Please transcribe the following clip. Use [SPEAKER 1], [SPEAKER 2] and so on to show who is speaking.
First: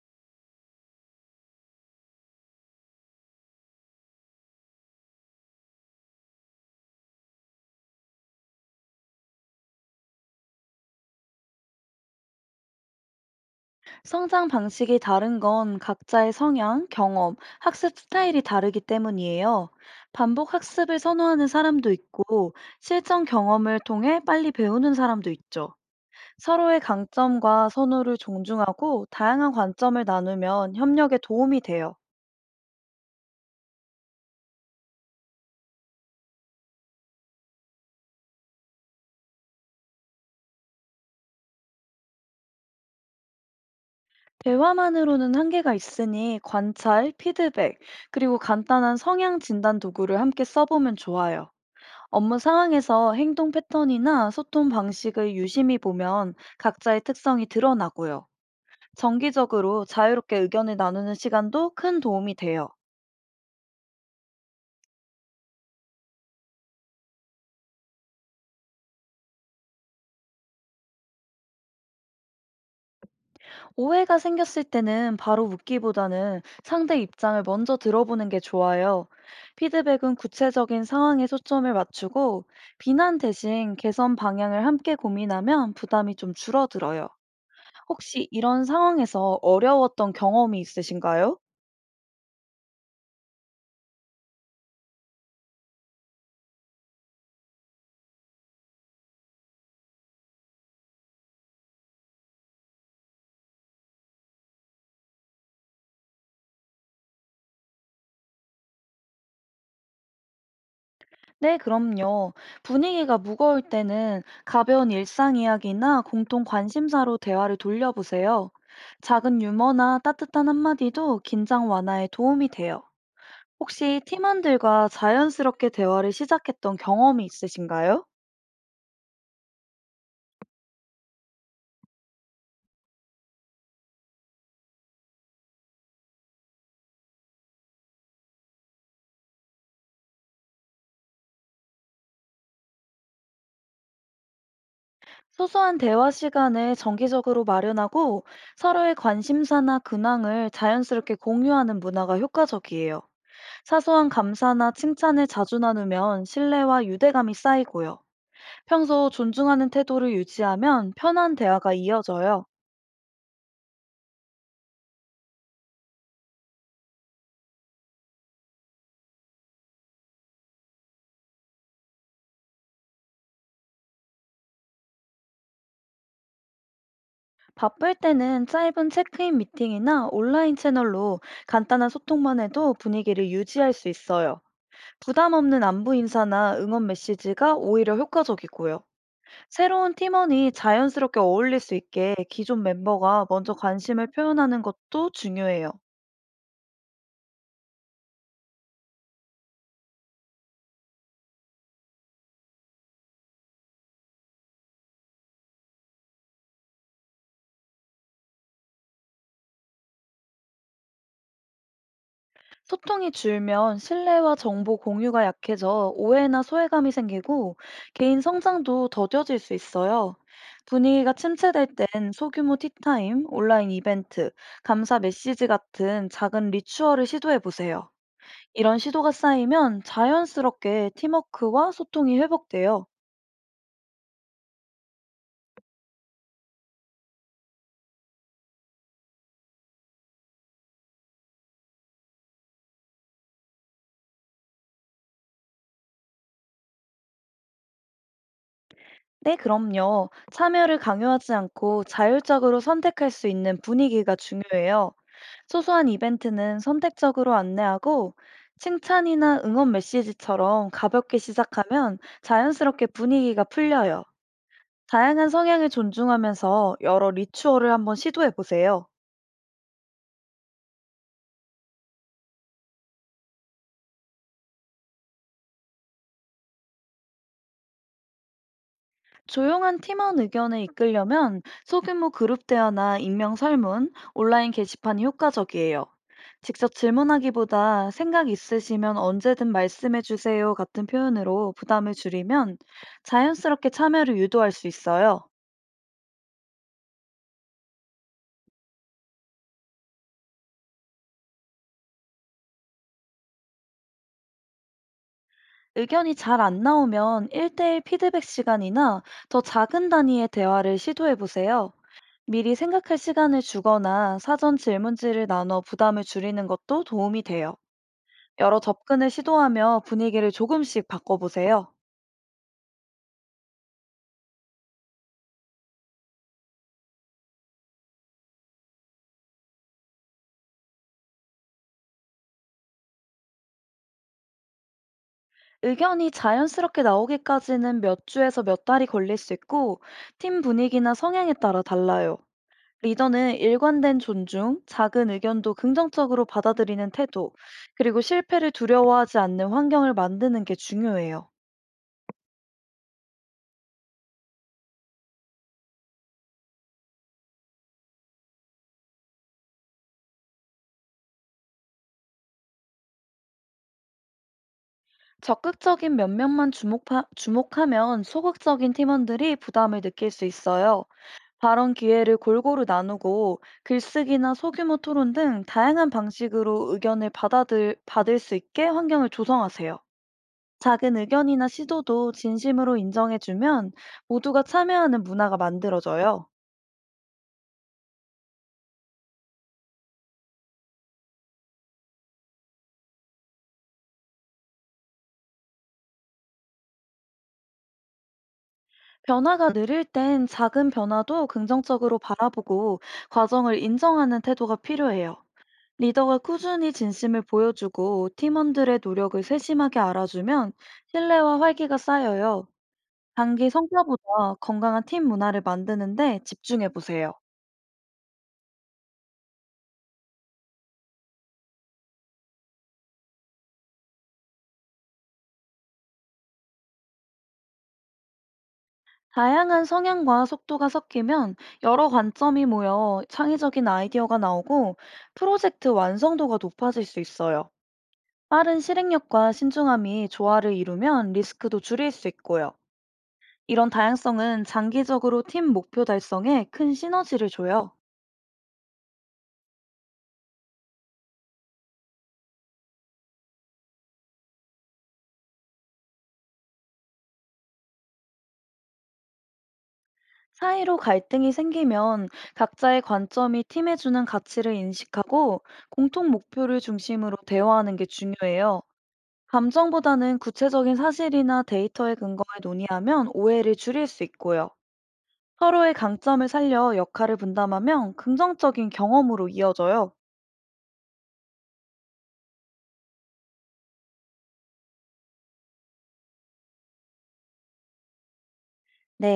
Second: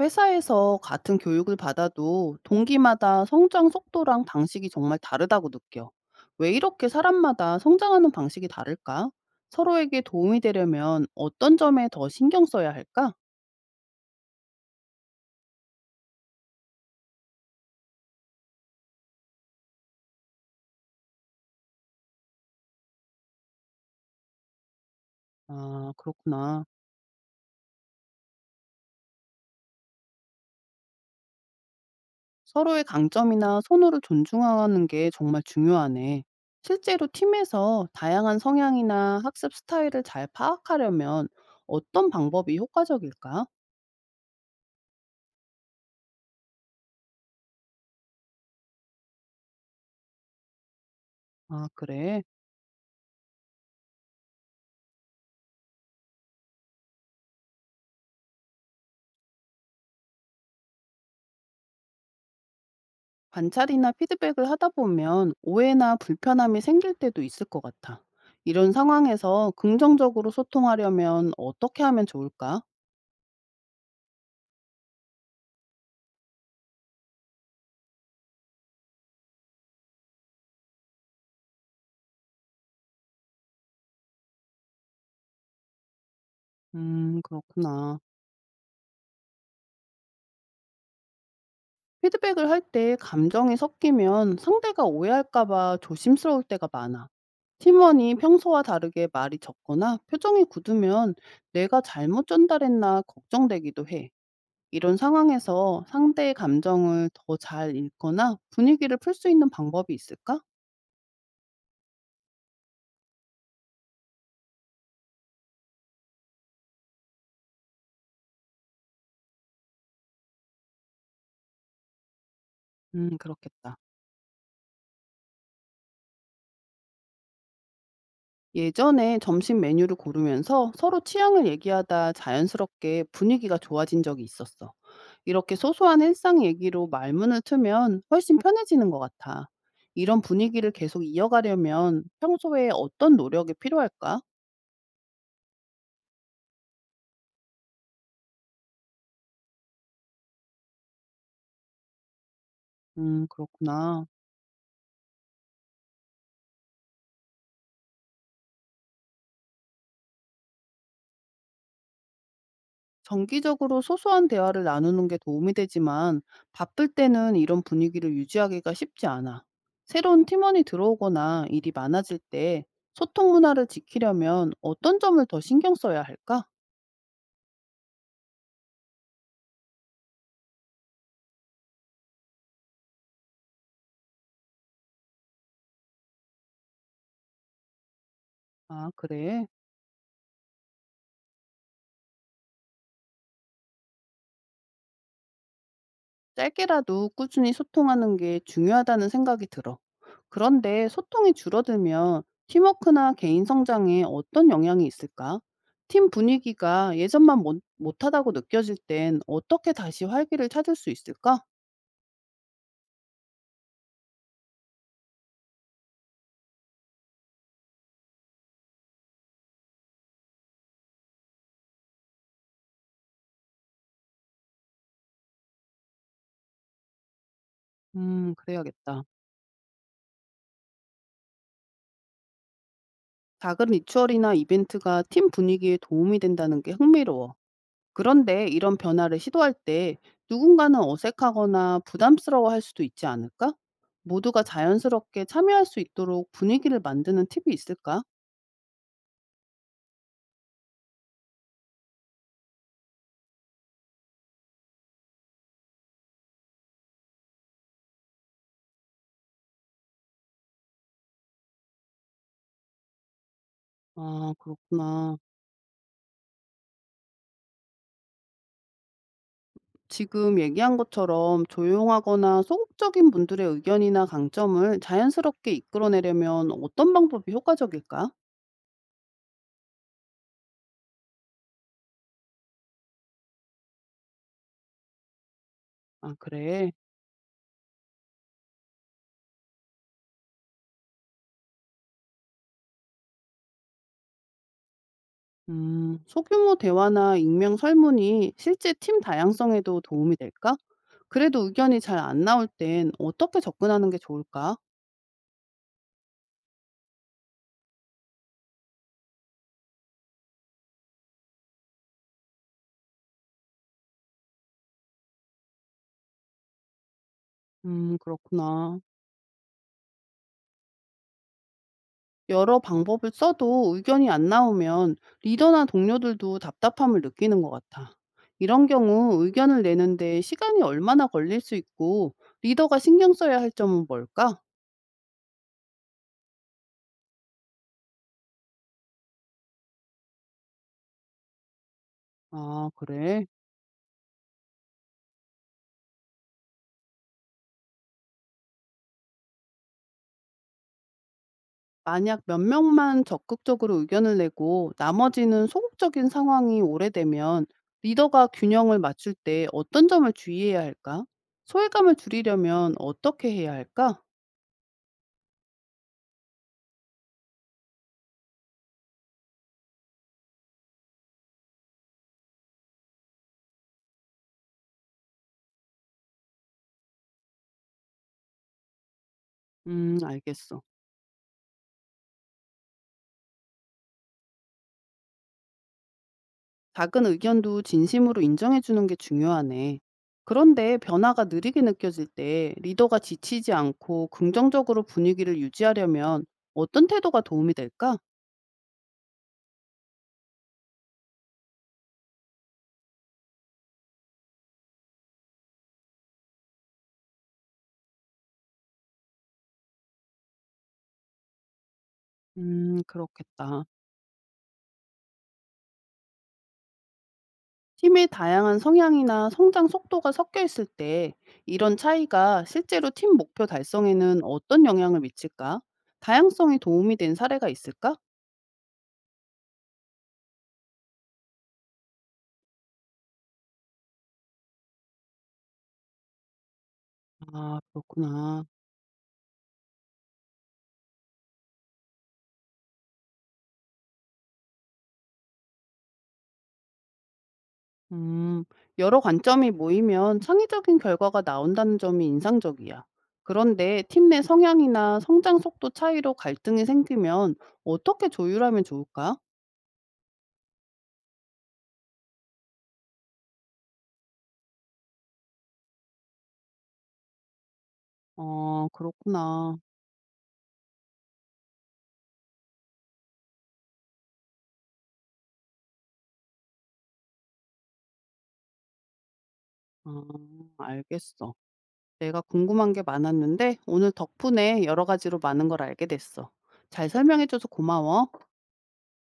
[SPEAKER 1] 회사에서 같은 교육을 받아도 동기마다 성장 속도랑 방식이 정말 다르다고 느껴. 왜 이렇게 사람마다 성장하는 방식이 다를까? 서로에게 도움이 되려면 어떤 점에 더 신경 써야 할까?
[SPEAKER 2] 성장 방식이 다른 건 각자의 성향, 경험, 학습 스타일이 다르기 때문이에요. 반복 학습을 선호하는 사람도 있고, 실전 경험을 통해 빨리 배우는 사람도 있죠.
[SPEAKER 1] 아, 그렇구나.
[SPEAKER 2] 서로의 강점과 선호를 존중하고 다양한 관점을 나누면 협력에 도움이 돼요.
[SPEAKER 1] 서로의 강점이나 선호를 존중하는 게 정말 중요하네. 실제로 팀에서 다양한 성향이나 학습 스타일을 잘 파악하려면 어떤 방법이 효과적일까?
[SPEAKER 2] 대화만으로는 한계가 있으니 관찰, 피드백, 그리고 간단한 성향 진단 도구를 함께 써보면 좋아요.
[SPEAKER 1] 아, 그래.
[SPEAKER 2] 업무 상황에서 행동 패턴이나 소통 방식을 유심히 보면 각자의 특성이 드러나고요. 정기적으로 자유롭게 의견을 나누는 시간도 큰 도움이 돼요.
[SPEAKER 1] 관찰이나 피드백을 하다 보면 오해나 불편함이 생길 때도 있을 것 같아. 이런 상황에서 긍정적으로 소통하려면 어떻게 하면 좋을까?
[SPEAKER 2] 오해가 생겼을 때는 바로 묻기보다는 상대 입장을 먼저 들어보는 게 좋아요. 피드백은 구체적인 상황에 초점을 맞추고 비난 대신 개선 방향을 함께 고민하면 부담이 좀 줄어들어요.
[SPEAKER 1] 그렇구나.
[SPEAKER 2] 혹시 이런 상황에서 어려웠던 경험이 있으신가요?
[SPEAKER 1] 피드백을 할 때 감정이 섞이면 상대가 오해할까봐 조심스러울 때가 많아. 팀원이 평소와 다르게 말이 적거나 표정이 굳으면 내가 잘못 전달했나 걱정되기도 해. 이런 상황에서 상대의 감정을 더 잘 읽거나 분위기를 풀 수 있는 방법이 있을까?
[SPEAKER 2] 네, 그럼요. 분위기가 무거울 때는 가벼운 일상 이야기나 공통 관심사로 대화를 돌려보세요. 작은 유머나 따뜻한 한마디도 긴장 완화에 도움이 돼요.
[SPEAKER 1] 음, 그렇겠다.
[SPEAKER 2] 혹시 팀원들과 자연스럽게 대화를 시작했던 경험이 있으신가요?
[SPEAKER 1] 예전에 점심 메뉴를 고르면서 서로 취향을 얘기하다 자연스럽게 분위기가 좋아진 적이 있었어. 이렇게 소소한 일상 얘기로 말문을 트면 훨씬 편해지는 것 같아. 이런 분위기를 계속 이어가려면 평소에 어떤 노력이 필요할까?
[SPEAKER 2] 소소한 대화 시간을 정기적으로 마련하고 서로의 관심사나 근황을 자연스럽게 공유하는 문화가 효과적이에요.
[SPEAKER 1] 그렇구나.
[SPEAKER 2] 사소한 감사나 칭찬을 자주 나누면 신뢰와 유대감이 쌓이고요. 평소 존중하는 태도를 유지하면 편한 대화가 이어져요.
[SPEAKER 1] 정기적으로 소소한 대화를 나누는 게 도움이 되지만 바쁠 때는 이런 분위기를 유지하기가 쉽지 않아. 새로운 팀원이 들어오거나 일이 많아질 때 소통 문화를 지키려면 어떤 점을 더 신경 써야 할까?
[SPEAKER 2] 바쁠 때는 짧은 체크인 미팅이나 온라인 채널로 간단한 소통만 해도 분위기를 유지할 수 있어요. 부담 없는 안부 인사나 응원 메시지가 오히려 효과적이고요.
[SPEAKER 1] 아, 그래.
[SPEAKER 2] 새로운 팀원이 자연스럽게 어울릴 수 있게 기존 멤버가 먼저 관심을 표현하는 것도 중요해요.
[SPEAKER 1] 짧게라도 꾸준히 소통하는 게 중요하다는 생각이 들어. 그런데 소통이 줄어들면 팀워크나 개인 성장에 어떤 영향이 있을까? 팀 분위기가 예전만 못, 못하다고 느껴질 땐 어떻게 다시 활기를 찾을 수 있을까?
[SPEAKER 2] 소통이 줄면 신뢰와 정보 공유가 약해져 오해나 소외감이 생기고 개인 성장도 더뎌질 수 있어요. 분위기가 침체될 땐 소규모 티타임, 온라인 이벤트, 감사 메시지 같은 작은 리추얼을 시도해 보세요. 이런
[SPEAKER 1] 그래야겠다.
[SPEAKER 2] 시도가 쌓이면 자연스럽게 팀워크와 소통이 회복돼요.
[SPEAKER 1] 작은 리추얼이나 이벤트가 팀 분위기에 도움이 된다는 게 흥미로워. 그런데 이런 변화를 시도할 때 누군가는 어색하거나 부담스러워할 수도 있지 않을까? 모두가 자연스럽게 참여할 수 있도록 분위기를 만드는 팁이 있을까?
[SPEAKER 2] 네, 그럼요. 참여를 강요하지 않고 자율적으로 선택할 수 있는 분위기가 중요해요. 소소한 이벤트는 선택적으로 안내하고 칭찬이나 응원 메시지처럼 가볍게 시작하면 자연스럽게 분위기가 풀려요.
[SPEAKER 1] 아, 그렇구나.
[SPEAKER 2] 다양한 성향을 존중하면서 여러 리추얼을 한번 시도해 보세요.
[SPEAKER 1] 지금 얘기한 것처럼 조용하거나 소극적인 분들의 의견이나 강점을 자연스럽게 이끌어내려면 어떤 방법이 효과적일까?
[SPEAKER 2] 조용한 팀원 의견을 이끌려면 소규모 그룹 대화나 익명 설문, 온라인 게시판이 효과적이에요.
[SPEAKER 1] 아, 그래.
[SPEAKER 2] 직접 질문하기보다 생각 있으시면 언제든 말씀해 주세요 같은 표현으로 부담을 줄이면 자연스럽게 참여를 유도할 수 있어요.
[SPEAKER 1] 소규모 대화나 익명 설문이 실제 팀 다양성에도 도움이 될까? 그래도 의견이 잘 안 나올 땐 어떻게 접근하는 게 좋을까?
[SPEAKER 2] 의견이 잘 안 나오면 1대1 피드백 시간이나 더 작은 단위의 대화를 시도해 보세요. 미리 생각할 시간을 주거나 사전 질문지를 나눠 부담을 줄이는 것도 도움이 돼요. 여러
[SPEAKER 1] 그렇구나.
[SPEAKER 2] 접근을 시도하며 분위기를 조금씩 바꿔보세요.
[SPEAKER 1] 여러 방법을 써도 의견이 안 나오면 리더나 동료들도 답답함을 느끼는 것 같아. 이런 경우 의견을 내는데 시간이 얼마나 걸릴 수 있고 리더가 신경 써야 할 점은 뭘까?
[SPEAKER 2] 의견이 자연스럽게 나오기까지는 몇 주에서 몇 달이 걸릴 수 있고, 팀 분위기나 성향에 따라 달라요.
[SPEAKER 1] 아, 그래.
[SPEAKER 2] 리더는 일관된 존중, 작은 의견도 긍정적으로 받아들이는 태도, 그리고 실패를 두려워하지 않는 환경을 만드는 게 중요해요.
[SPEAKER 1] 만약 몇 명만 적극적으로 의견을 내고 나머지는 소극적인 상황이 오래되면 리더가 균형을 맞출 때 어떤 점을 주의해야 할까? 소외감을 줄이려면 어떻게 해야 할까?
[SPEAKER 2] 적극적인 면면만 주목하면 소극적인 팀원들이 부담을 느낄 수 있어요. 발언 기회를 골고루 나누고 글쓰기나 소규모 토론 등 다양한 방식으로 의견을 받을 수 있게 환경을 조성하세요.
[SPEAKER 1] 알겠어.
[SPEAKER 2] 작은 의견이나 시도도 진심으로 인정해주면 모두가 참여하는 문화가 만들어져요.
[SPEAKER 1] 작은 의견도 진심으로 인정해 주는 게 중요하네. 그런데 변화가 느리게 느껴질 때 리더가 지치지 않고 긍정적으로 분위기를 유지하려면 어떤 태도가 도움이 될까?
[SPEAKER 2] 변화가 느릴 땐 작은 변화도 긍정적으로 바라보고 과정을 인정하는 태도가 필요해요. 리더가 꾸준히 진심을 보여주고 팀원들의 노력을 세심하게 알아주면 신뢰와 활기가 쌓여요. 단기
[SPEAKER 1] 그렇겠다.
[SPEAKER 2] 성과보다 건강한 팀 문화를 만드는데 집중해 보세요.
[SPEAKER 1] 팀의 다양한 성향이나 성장 속도가 섞여 있을 때 이런 차이가 실제로 팀 목표 달성에는 어떤 영향을 미칠까? 다양성이 도움이 된 사례가 있을까?
[SPEAKER 2] 다양한 성향과 속도가 섞이면 여러 관점이 모여 창의적인 아이디어가 나오고 프로젝트 완성도가 높아질 수 있어요.
[SPEAKER 1] 아, 그렇구나.
[SPEAKER 2] 빠른 실행력과 신중함이 조화를 이루면 리스크도 줄일 수 있고요. 이런 다양성은 장기적으로 팀 목표 달성에 큰 시너지를 줘요.
[SPEAKER 1] 음, 여러 관점이 모이면 창의적인 결과가 나온다는 점이 인상적이야. 그런데 팀 내 성향이나 성장 속도 차이로 갈등이 생기면 어떻게 조율하면 좋을까?
[SPEAKER 2] 사이로 갈등이 생기면 각자의 관점이 팀에 주는 가치를 인식하고 공통 목표를 중심으로 대화하는 게 중요해요.
[SPEAKER 1] 어, 그렇구나.
[SPEAKER 2] 감정보다는 구체적인 사실이나 데이터에 근거해 논의하면 오해를 줄일 수 있고요. 서로의 강점을 살려 역할을 분담하면 긍정적인 경험으로 이어져요.
[SPEAKER 1] 아, 알겠어. 내가 궁금한 게 많았는데 오늘 덕분에 여러 가지로 많은 걸 알게 됐어. 잘 설명해줘서 고마워.
[SPEAKER 2] 네.